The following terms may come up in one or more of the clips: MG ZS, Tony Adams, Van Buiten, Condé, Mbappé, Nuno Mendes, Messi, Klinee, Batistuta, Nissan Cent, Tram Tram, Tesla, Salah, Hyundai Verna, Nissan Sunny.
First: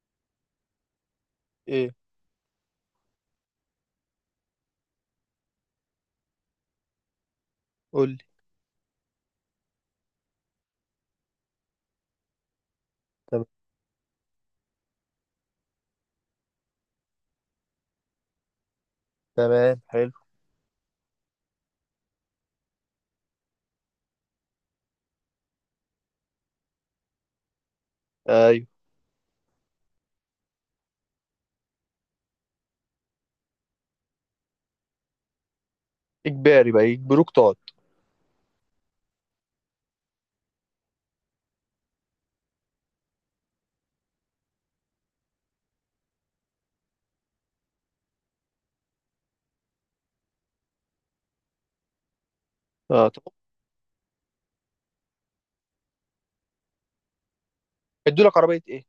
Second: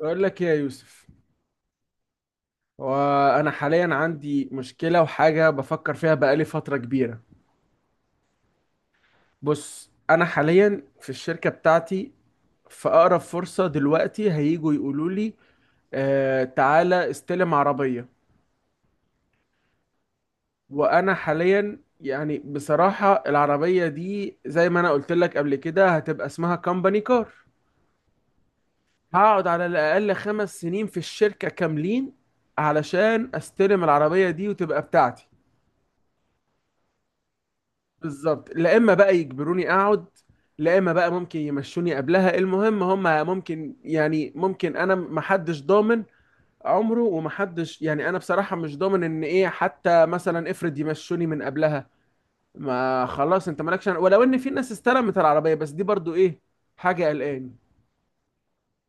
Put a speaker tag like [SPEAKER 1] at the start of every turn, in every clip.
[SPEAKER 1] أقول لك إيه يا يوسف؟
[SPEAKER 2] ايه،
[SPEAKER 1] وأنا حاليا عندي مشكلة وحاجة بفكر فيها بقالي فترة كبيرة.
[SPEAKER 2] قول لي.
[SPEAKER 1] بص، أنا حاليا في الشركة بتاعتي في أقرب
[SPEAKER 2] تم-
[SPEAKER 1] فرصة دلوقتي هيجوا يقولوا لي: آه تعالى استلم عربية.
[SPEAKER 2] تمام، حلو.
[SPEAKER 1] وأنا حاليا يعني بصراحة العربية دي زي ما أنا قلت لك قبل كده هتبقى اسمها كومباني كار.
[SPEAKER 2] ايوه.
[SPEAKER 1] هقعد على الأقل 5 سنين في الشركة كاملين علشان استلم العربية دي وتبقى بتاعتي.
[SPEAKER 2] اجباري بقى يجبروك تقعد؟
[SPEAKER 1] بالظبط، لا اما بقى يجبروني اقعد، لا اما بقى ممكن يمشوني قبلها. المهم هم ممكن يعني ممكن، انا محدش ضامن عمره، ومحدش يعني انا بصراحة مش ضامن ان ايه، حتى مثلا افرض يمشوني من قبلها. ما
[SPEAKER 2] اه، طب،
[SPEAKER 1] خلاص انت مالكش ولو ان في ناس استلمت العربية، بس دي برضو ايه، حاجة قلقاني.
[SPEAKER 2] ادوا لك عربيه ايه؟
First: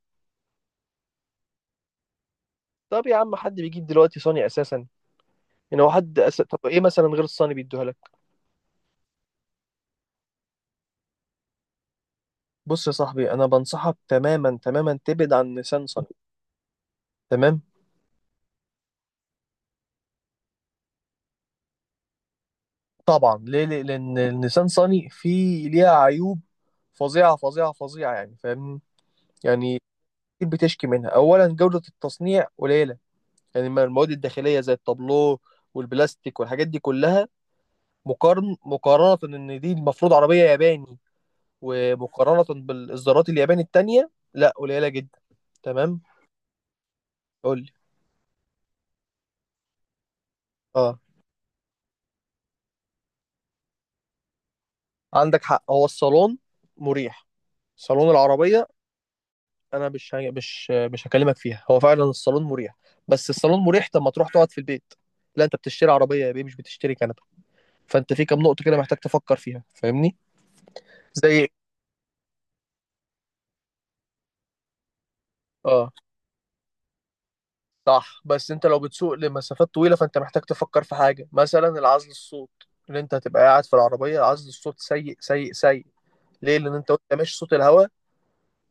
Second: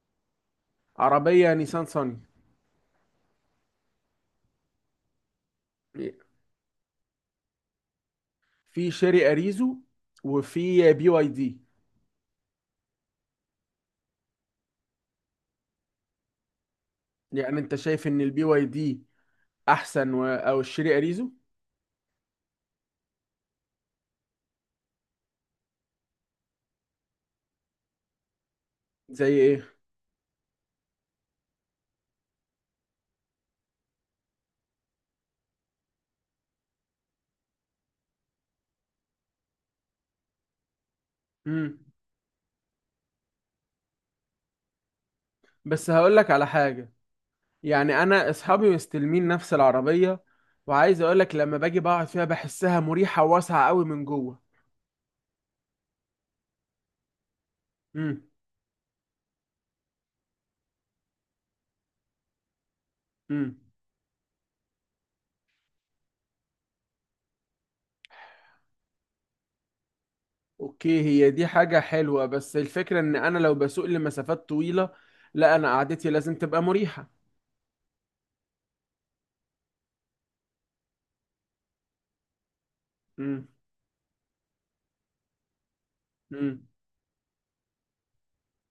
[SPEAKER 1] عربية نيسان صني.
[SPEAKER 2] طب يا عم، حد بيجيب دلوقتي صاني اساسا؟ يعني هو حد طب ايه مثلا غير الصاني بيدوها لك؟
[SPEAKER 1] في شيري اريزو، وفي بي واي دي.
[SPEAKER 2] بص يا صاحبي، انا بنصحك تماما تماما تبعد عن نيسان صني.
[SPEAKER 1] يعني
[SPEAKER 2] تمام.
[SPEAKER 1] انت شايف ان البي واي دي احسن او الشيري اريزو؟
[SPEAKER 2] طبعا، ليه؟ لان النيسان صني فيه ليها عيوب فظيعه فظيعه فظيعه، يعني فاهم؟
[SPEAKER 1] زي ايه؟
[SPEAKER 2] يعني كتير بتشكي منها. اولا، جوده التصنيع قليله، يعني المواد الداخليه زي التابلو والبلاستيك والحاجات دي كلها، مقارنة ان دي المفروض عربية ياباني.
[SPEAKER 1] امم.
[SPEAKER 2] ومقارنة بالاصدارات الياباني التانية، لا، قليلة جدا.
[SPEAKER 1] بس
[SPEAKER 2] تمام،
[SPEAKER 1] هقولك على حاجة.
[SPEAKER 2] قول لي.
[SPEAKER 1] يعني أنا أصحابي مستلمين نفس العربية،
[SPEAKER 2] اه،
[SPEAKER 1] وعايز أقولك لما باجي بقعد فيها بحسها مريحة وواسعة قوي من جوه.
[SPEAKER 2] عندك حق، هو الصالون مريح، صالون
[SPEAKER 1] امم،
[SPEAKER 2] العربية. انا مش ه- مش مش هكلمك فيها، هو فعلا الصالون مريح. بس
[SPEAKER 1] امم.
[SPEAKER 2] الصالون مريح، طب ما تروح تقعد في البيت؟ لا، انت بتشتري عربية يا بيه، مش بتشتري كنبة. فانت في كام نقطة كده محتاج تفكر فيها، فاهمني؟
[SPEAKER 1] أوكي، هي دي
[SPEAKER 2] زي.
[SPEAKER 1] حاجة حلوة، بس الفكرة إن أنا لو بسوق لمسافات طويلة، لا أنا
[SPEAKER 2] اه،
[SPEAKER 1] قعدتي لازم تبقى مريحة.
[SPEAKER 2] صح، بس انت لو بتسوق لمسافات طويلة، فانت محتاج تفكر في حاجة مثلا العزل الصوت. ان انت هتبقى
[SPEAKER 1] امم،
[SPEAKER 2] قاعد في العربية، عزل الصوت سيء سيء سيء. ليه؟
[SPEAKER 1] امم،
[SPEAKER 2] لان انت وانت ماشي، صوت الهواء،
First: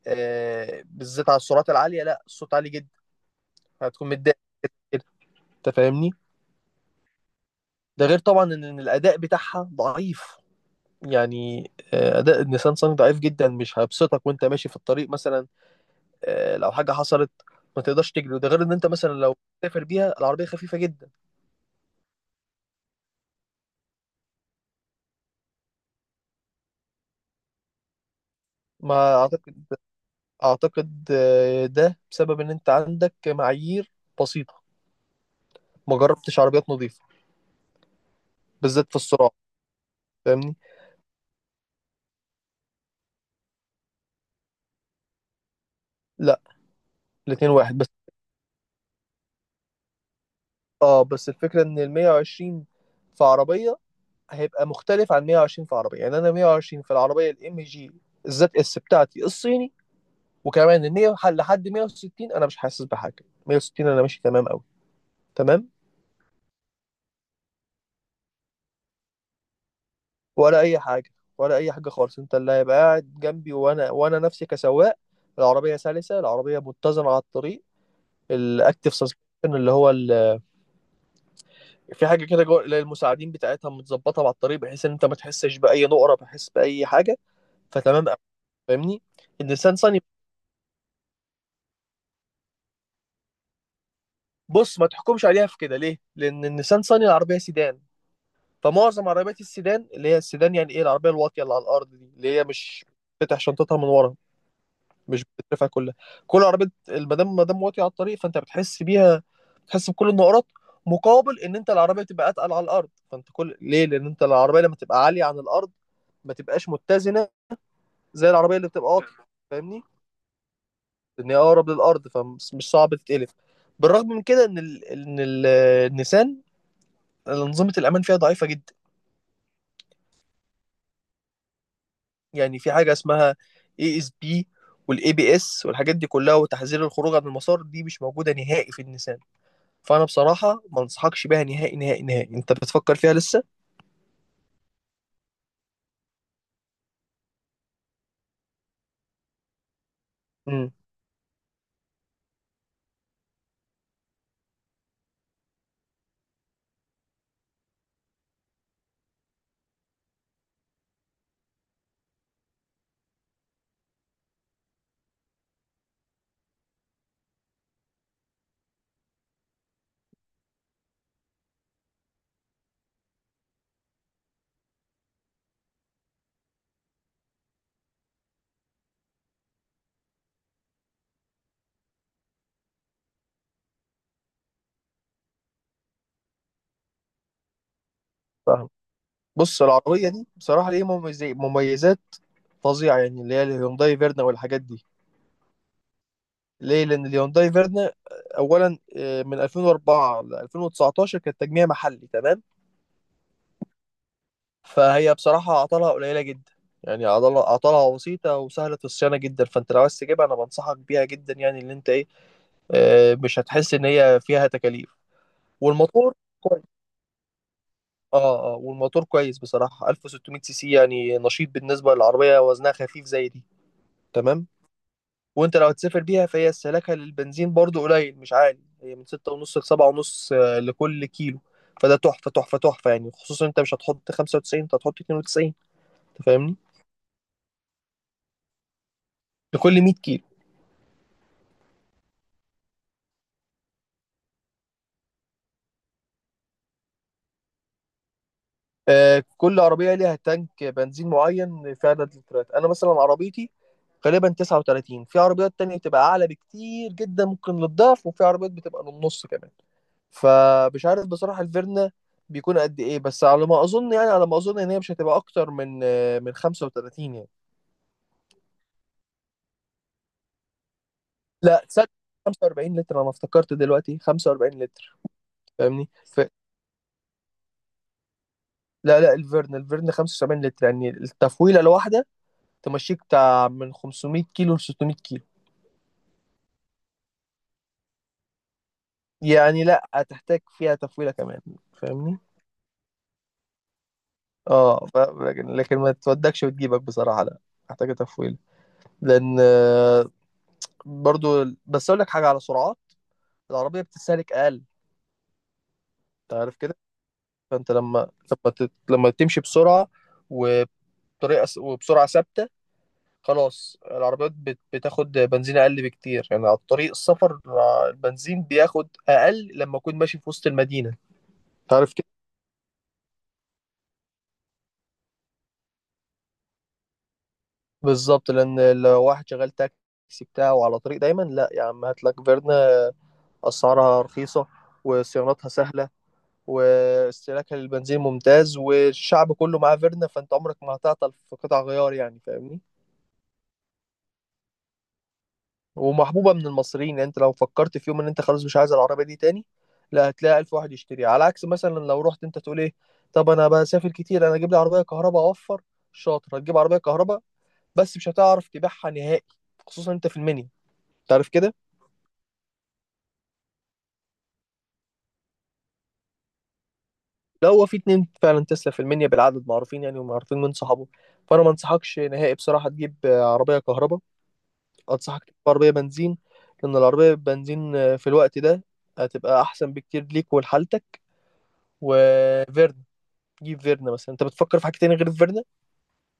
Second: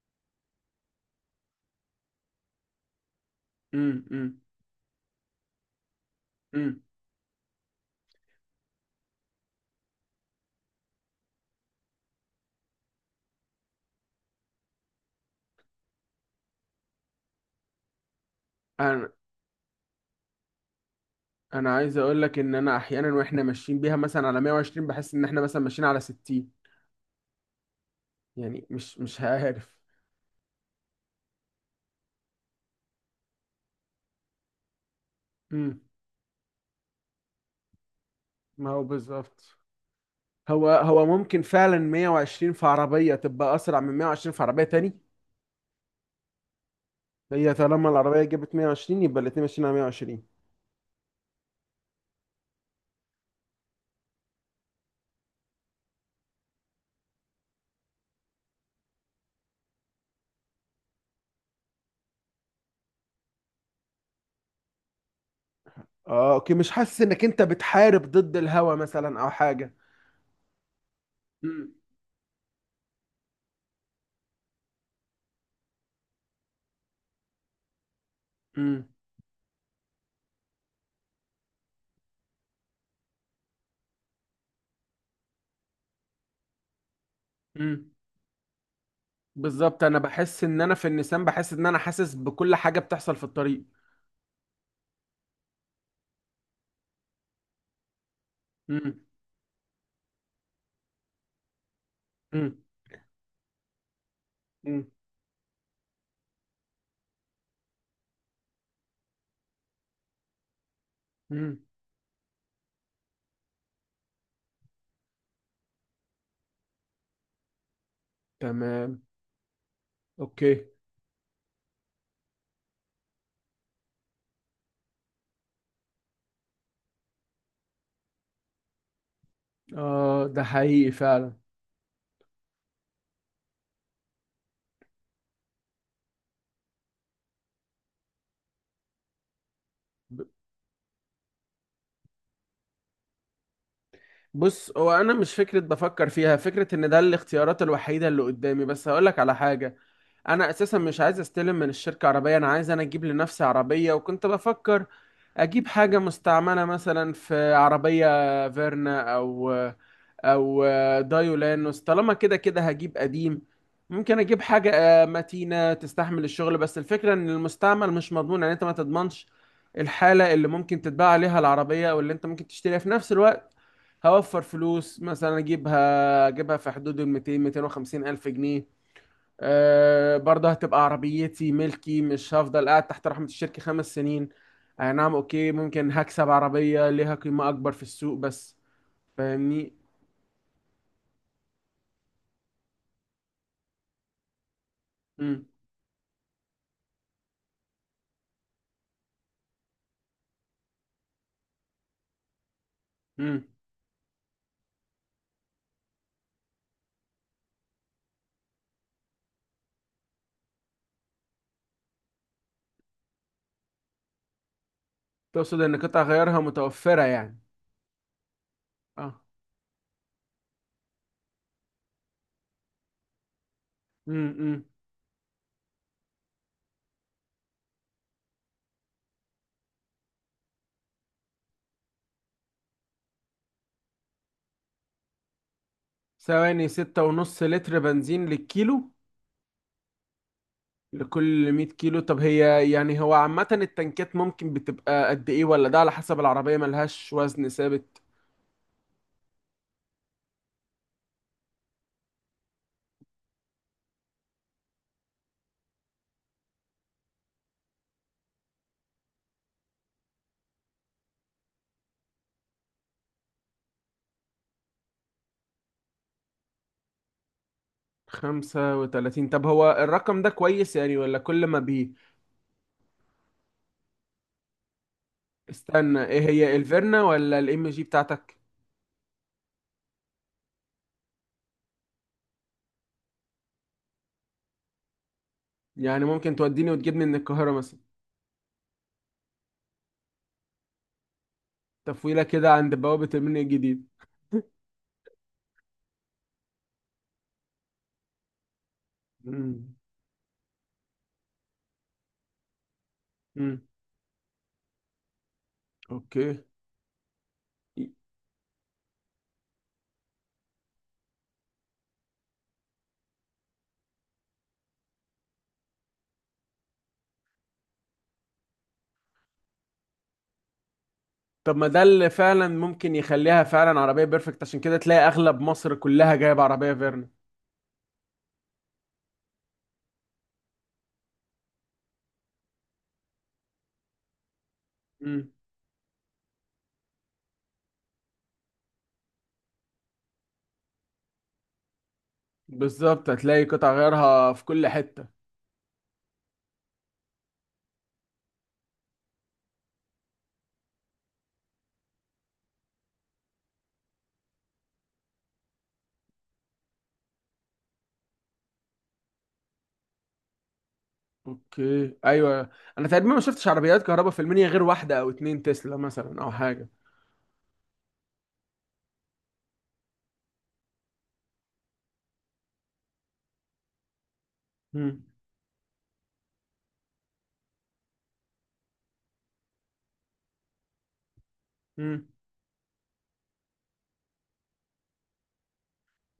[SPEAKER 2] بالذات على السرعات العالية، لا، الصوت عالي جدا.
[SPEAKER 1] امم،
[SPEAKER 2] هتكون متضايق
[SPEAKER 1] امم،
[SPEAKER 2] كده كده. انت فاهمني.
[SPEAKER 1] امم.
[SPEAKER 2] ده غير طبعا إن الاداء بتاعها ضعيف. يعني اداء النيسان صني ضعيف جدا، مش هيبسطك وانت ماشي في الطريق مثلا. لو حاجة حصلت ما تقدرش تجري. وده غير ان انت
[SPEAKER 1] أنا
[SPEAKER 2] مثلا لو تسافر بيها، العربية خفيفة جدا.
[SPEAKER 1] أنا عايز أقولك إن أنا أحيانا وإحنا ماشيين بيها مثلا على 120، بحس إن إحنا مثلا ماشيين على 60. يعني مش
[SPEAKER 2] ما
[SPEAKER 1] مش
[SPEAKER 2] اعتقد.
[SPEAKER 1] عارف.
[SPEAKER 2] اعتقد ده بسبب ان انت عندك معايير بسيطه،
[SPEAKER 1] امم.
[SPEAKER 2] ما جربتش عربيات نظيفه،
[SPEAKER 1] ما هو
[SPEAKER 2] بالذات في السرعه،
[SPEAKER 1] بالظبط.
[SPEAKER 2] فاهمني.
[SPEAKER 1] هو هو ممكن فعلا 120 في عربية تبقى أسرع من 120 في عربية تاني؟
[SPEAKER 2] لا، الاتنين
[SPEAKER 1] هي
[SPEAKER 2] واحد بس.
[SPEAKER 1] طالما العربية جابت 120 يبقى الاتنين ماشيين على 120.
[SPEAKER 2] اه، بس الفكره ان ال 120 في عربيه هيبقى مختلف عن 120 في عربيه، يعني انا 120 في العربيه الام جي الزد اس بتاعتي الصيني، وكمان ال 100 لحد 160، انا مش حاسس بحاجه، 160 انا ماشي تمام قوي. تمام.
[SPEAKER 1] اه، اوكي، مش حاسس انك انت بتحارب ضد الهوا مثلا او حاجة؟
[SPEAKER 2] ولا اي حاجه، ولا اي
[SPEAKER 1] امم،
[SPEAKER 2] حاجه خالص. انت اللي هيبقى قاعد جنبي وانا نفسي كسواق. العربية سلسة، العربية متزنة على الطريق.
[SPEAKER 1] امم،
[SPEAKER 2] الاكتف سسبنشن، اللي هو في حاجه كده جوه اللي هي المساعدين بتاعتها، متظبطه مع الطريق بحيث ان انت ما تحسش باي نقره، بحيث باي حاجه.
[SPEAKER 1] امم.
[SPEAKER 2] فتمام أوي، فاهمني. النيسان
[SPEAKER 1] بالظبط، انا
[SPEAKER 2] صني،
[SPEAKER 1] بحس ان انا في النسيان بحس ان انا حاسس بكل حاجة بتحصل في الطريق.
[SPEAKER 2] بص، ما تحكمش عليها في كده. ليه؟ لان النيسان صني العربيه سيدان،
[SPEAKER 1] امم،
[SPEAKER 2] فمعظم عربيات السيدان، اللي هي السيدان يعني ايه، العربيه الواطيه اللي على الارض دي، اللي هي
[SPEAKER 1] امم،
[SPEAKER 2] مش تفتح شنطتها من ورا،
[SPEAKER 1] امم،
[SPEAKER 2] مش بتترفع كلها. كل عربيه ما دام واطيه على الطريق، فانت بتحس بيها، بتحس بكل النقرات. مقابل ان
[SPEAKER 1] امم.
[SPEAKER 2] انت العربيه تبقى اتقل على الارض، فانت كل، ليه؟ لان انت العربيه لما تبقى عاليه عن الارض ما تبقاش متزنه زي العربيه اللي بتبقى
[SPEAKER 1] تمام.
[SPEAKER 2] واطيه، فاهمني؟
[SPEAKER 1] اوكي.
[SPEAKER 2] لان هي اقرب للارض، فمش صعب تتقلب. بالرغم من كده، النيسان انظمه الامان فيها ضعيفه جدا.
[SPEAKER 1] اه، ده حقيقي فعلا.
[SPEAKER 2] يعني في حاجه اسمها اي اس بي، والاي بي اس، والحاجات دي كلها، وتحذير الخروج عن المسار، دي مش موجوده نهائي في النيسان. فانا بصراحه ما انصحكش بيها نهائي نهائي نهائي. انت بتفكر فيها لسه؟
[SPEAKER 1] بص، هو انا مش فكره بفكر فيها، فكره ان ده الاختيارات الوحيده اللي قدامي، بس هقول لك على حاجه. انا
[SPEAKER 2] امم
[SPEAKER 1] اساسا مش عايز استلم من الشركه عربيه، انا عايز انا اجيب لنفسي عربيه، وكنت بفكر اجيب حاجه مستعمله مثلا، في عربيه فيرنا او دايولانوس، طالما كده كده هجيب قديم. ممكن اجيب حاجه متينه تستحمل الشغل، بس الفكره ان المستعمل مش مضمون، يعني انت ما تضمنش الحاله اللي ممكن تتباع عليها العربيه او اللي انت ممكن تشتريها في نفس الوقت. هوفر فلوس مثلا، اجيبها في حدود ال 200-250 ألف جنيه. أه، برضه هتبقى عربيتي ملكي، مش هفضل قاعد تحت رحمة الشركة 5 سنين. أي نعم، أوكي ممكن هكسب عربية ليها قيمة أكبر في السوق، بس
[SPEAKER 2] فاهم. بص،
[SPEAKER 1] فاهمني.
[SPEAKER 2] العربيه دي بصراحه ليه مميزات مميزات فظيعه يعني، اللي هي الهيونداي فيرنا والحاجات دي. ليه؟ لان الهيونداي فيرنا، اولا من 2004 ل 2019 كانت تجميع محلي، تمام.
[SPEAKER 1] امم.
[SPEAKER 2] فهي بصراحه عطلها قليله جدا، يعني عضلة. عطلها بسيطة وسهلة الصيانة جدا، فانت لو عايز تجيبها انا بنصحك بيها جدا، يعني اللي انت ايه، مش هتحس ان هي فيها تكاليف.
[SPEAKER 1] تقصد ان قطع
[SPEAKER 2] والموتور،
[SPEAKER 1] غيارها متوفرة يعني؟
[SPEAKER 2] اه والموتور
[SPEAKER 1] اه.
[SPEAKER 2] كويس بصراحة، 1600 سي سي، يعني نشيط بالنسبة للعربية، وزنها خفيف زي دي، تمام.
[SPEAKER 1] امم.
[SPEAKER 2] وانت لو هتسافر بيها، فهي استهلاكها للبنزين برضو قليل مش عالي، هي من 6.5 لسبعة ونص لكل كيلو. فده تحفة تحفة تحفة يعني، خصوصا انت مش هتحط 95، انت هتحط 92، انت فاهمني.
[SPEAKER 1] ثواني، 6.5 لتر بنزين للكيلو؟
[SPEAKER 2] لكل 100 كيلو.
[SPEAKER 1] لكل 100 كيلو؟ طب هي يعني هو عامة التنكات ممكن بتبقى قد ايه، ولا ده على حسب العربية ملهاش وزن ثابت؟
[SPEAKER 2] آه، كل عربية ليها تانك بنزين معين في عدد اللترات. انا مثلا عربيتي غالبا 39، في عربيات تانية بتبقى اعلى بكتير جدا ممكن للضعف، وفي عربيات بتبقى للنص كمان. فمش عارف بصراحة الفيرنا بيكون قد ايه، بس على ما اظن، يعني على ما اظن ان هي مش هتبقى اكتر من من 35 يعني.
[SPEAKER 1] 35؟ طب هو الرقم ده كويس يعني، ولا كل ما
[SPEAKER 2] لا، تصدق،
[SPEAKER 1] بي.
[SPEAKER 2] 45 لتر، انا افتكرت دلوقتي 45 لتر. فاهمني
[SPEAKER 1] استنى، ايه هي الفيرنا ولا الام جي بتاعتك؟
[SPEAKER 2] لا لا، الفيرن 75 لتر، يعني التفويله الواحده تمشيك بتاع من 500 كيلو ل 600 كيلو
[SPEAKER 1] يعني ممكن توديني وتجيبني من القاهرة مثلا؟
[SPEAKER 2] يعني. لا، هتحتاج فيها تفويله كمان، فاهمني.
[SPEAKER 1] تفويلة كده عند بوابة المنيا الجديد.
[SPEAKER 2] اه، لكن ما تودكش وتجيبك بصراحه، لا، محتاجه تفويله. لان
[SPEAKER 1] امم،
[SPEAKER 2] برضو بس اقول لك حاجه، على سرعات
[SPEAKER 1] امم.
[SPEAKER 2] العربية بتستهلك أقل. أنت
[SPEAKER 1] اوكي.
[SPEAKER 2] عارف كده. فأنت لما، لما تمشي بسرعة، وبطريقة وبسرعة ثابتة، خلاص العربيات بتاخد بنزين أقل بكتير، يعني على طريق السفر البنزين بياخد أقل لما أكون ماشي في وسط المدينة.
[SPEAKER 1] طب ما
[SPEAKER 2] أنت
[SPEAKER 1] ده
[SPEAKER 2] عارف كده.
[SPEAKER 1] اللي فعلا ممكن يخليها فعلا عربية بيرفكت، عشان كده تلاقي اغلب مصر كلها جايبة عربية فيرنا.
[SPEAKER 2] بالظبط، لأن لو واحد شغال تاكسي بتاعه على طريق دايما، لا يا عم هات لك فيرنا. أسعارها رخيصة،
[SPEAKER 1] امم.
[SPEAKER 2] وصيانتها سهلة، واستهلاكها للبنزين ممتاز، والشعب كله معاه فيرنا، فانت عمرك ما هتعطل في قطع غيار يعني، فاهمني.
[SPEAKER 1] بالظبط، هتلاقي قطع غيارها في كل حتة.
[SPEAKER 2] ومحبوبة من المصريين، يعني انت لو فكرت في يوم ان انت خلاص مش عايز العربية دي تاني، لا، هتلاقي ألف واحد يشتريها. على عكس مثلا لو رحت انت تقول ايه، طب انا بسافر كتير، انا اجيب لي عربية كهرباء اوفر. شاطر، هتجيب عربية كهرباء بس مش هتعرف تبيعها نهائي، خصوصا انت في المنيا، تعرف كده.
[SPEAKER 1] اوكي، ايوه. انا تقريبا ما شفتش عربيات كهرباء في المنيا غير واحدة او اتنين، تسلا مثلا او حاجة.
[SPEAKER 2] لو هو في اتنين فعلا تسلا في المنيا، بالعدد معروفين يعني، ومعروفين من صحابه. فانا ما انصحكش نهائي بصراحة تجيب عربية كهرباء. انصحك تجيب عربية بنزين، لان العربية بنزين في الوقت ده هتبقى احسن بكتير ليك ولحالتك.
[SPEAKER 1] امم.
[SPEAKER 2] وفيرنا، جيب فيرنا مثلا. انت بتفكر في حاجه تاني غير فيرنا؟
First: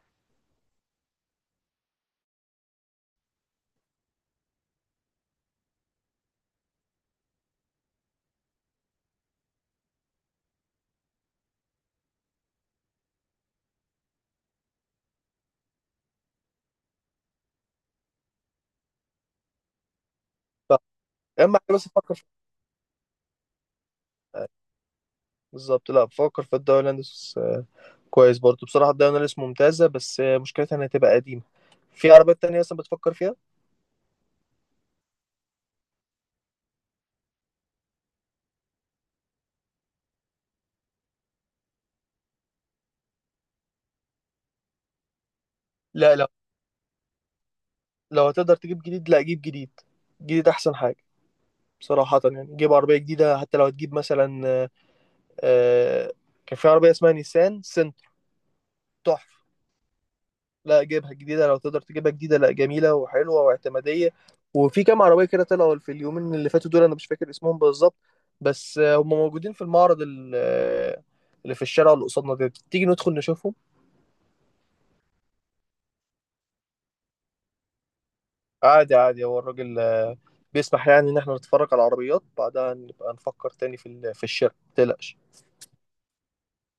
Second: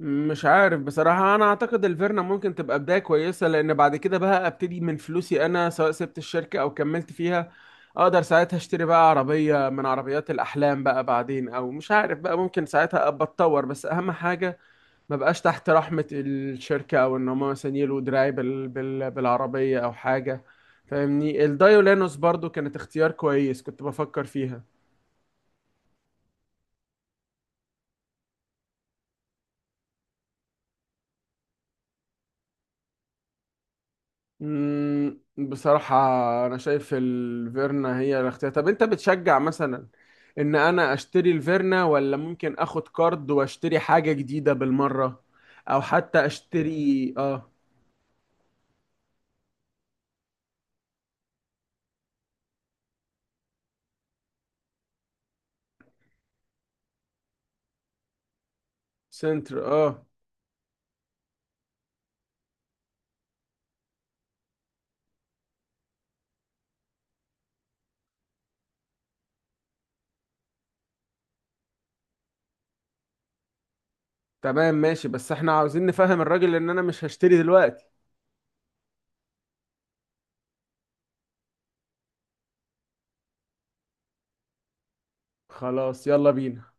[SPEAKER 1] مش عارف بصراحة، أنا أعتقد الفيرنا ممكن تبقى بداية كويسة، لأن بعد كده بقى أبتدي من فلوسي أنا، سواء سبت الشركة أو كملت فيها. أقدر ساعتها أشتري بقى عربية من عربيات الأحلام بقى بعدين، أو مش عارف بقى، ممكن ساعتها أبقى أتطور، بس أهم حاجة ما بقاش تحت رحمة الشركة، أو إن هما مثلا يلوا دراعي بالعربية أو حاجة.
[SPEAKER 2] لا،
[SPEAKER 1] فاهمني؟
[SPEAKER 2] يا اما حاجه بس تفكر
[SPEAKER 1] الدايولانوس
[SPEAKER 2] في
[SPEAKER 1] برضو كانت اختيار كويس، كنت بفكر
[SPEAKER 2] آه،
[SPEAKER 1] فيها.
[SPEAKER 2] بالظبط. لا، بفكر في الدوري الهولندي آه، كويس برضه بصراحه، الدوري الهولندي ممتازه، بس مشكلتها انها تبقى قديمه. في عربيات تانية اصلا بتفكر فيها؟
[SPEAKER 1] بصراحة، أنا شايف الفيرنا هي الاختيار. طب أنت بتشجع مثلا إن أنا أشتري الفيرنا، ولا ممكن آخد كارد وأشتري حاجة جديدة بالمرة، أو
[SPEAKER 2] لا
[SPEAKER 1] حتى
[SPEAKER 2] لا،
[SPEAKER 1] أشتري
[SPEAKER 2] لو هتقدر تجيب جديد، لا جيب جديد، جديد احسن حاجه بصراحه. يعني جيب عربيه جديده، حتى لو هتجيب مثلا، آه، كان في عربيه اسمها نيسان سنت، تحفه.
[SPEAKER 1] سنتر؟ آه.
[SPEAKER 2] لا، جيبها جديدة، لو تقدر تجيبها جديدة، لا، جميلة وحلوة واعتمادية. وفي كام عربية كده طلعوا في اليومين اللي فاتوا دول، أنا مش فاكر اسمهم بالظبط، بس هم موجودين في المعرض اللي في الشارع اللي قصادنا ده، تيجي ندخل نشوفهم.
[SPEAKER 1] تمام، ماشي، بس إحنا عاوزين نفهم الراجل إن أنا مش هشتري دلوقتي.
[SPEAKER 2] عادي عادي، هو الراجل بيسمح، يعني إن احنا نتفرج على العربيات، بعدها نبقى نفكر تاني في في الشراء، متقلقش.
[SPEAKER 1] خلاص يلا بينا.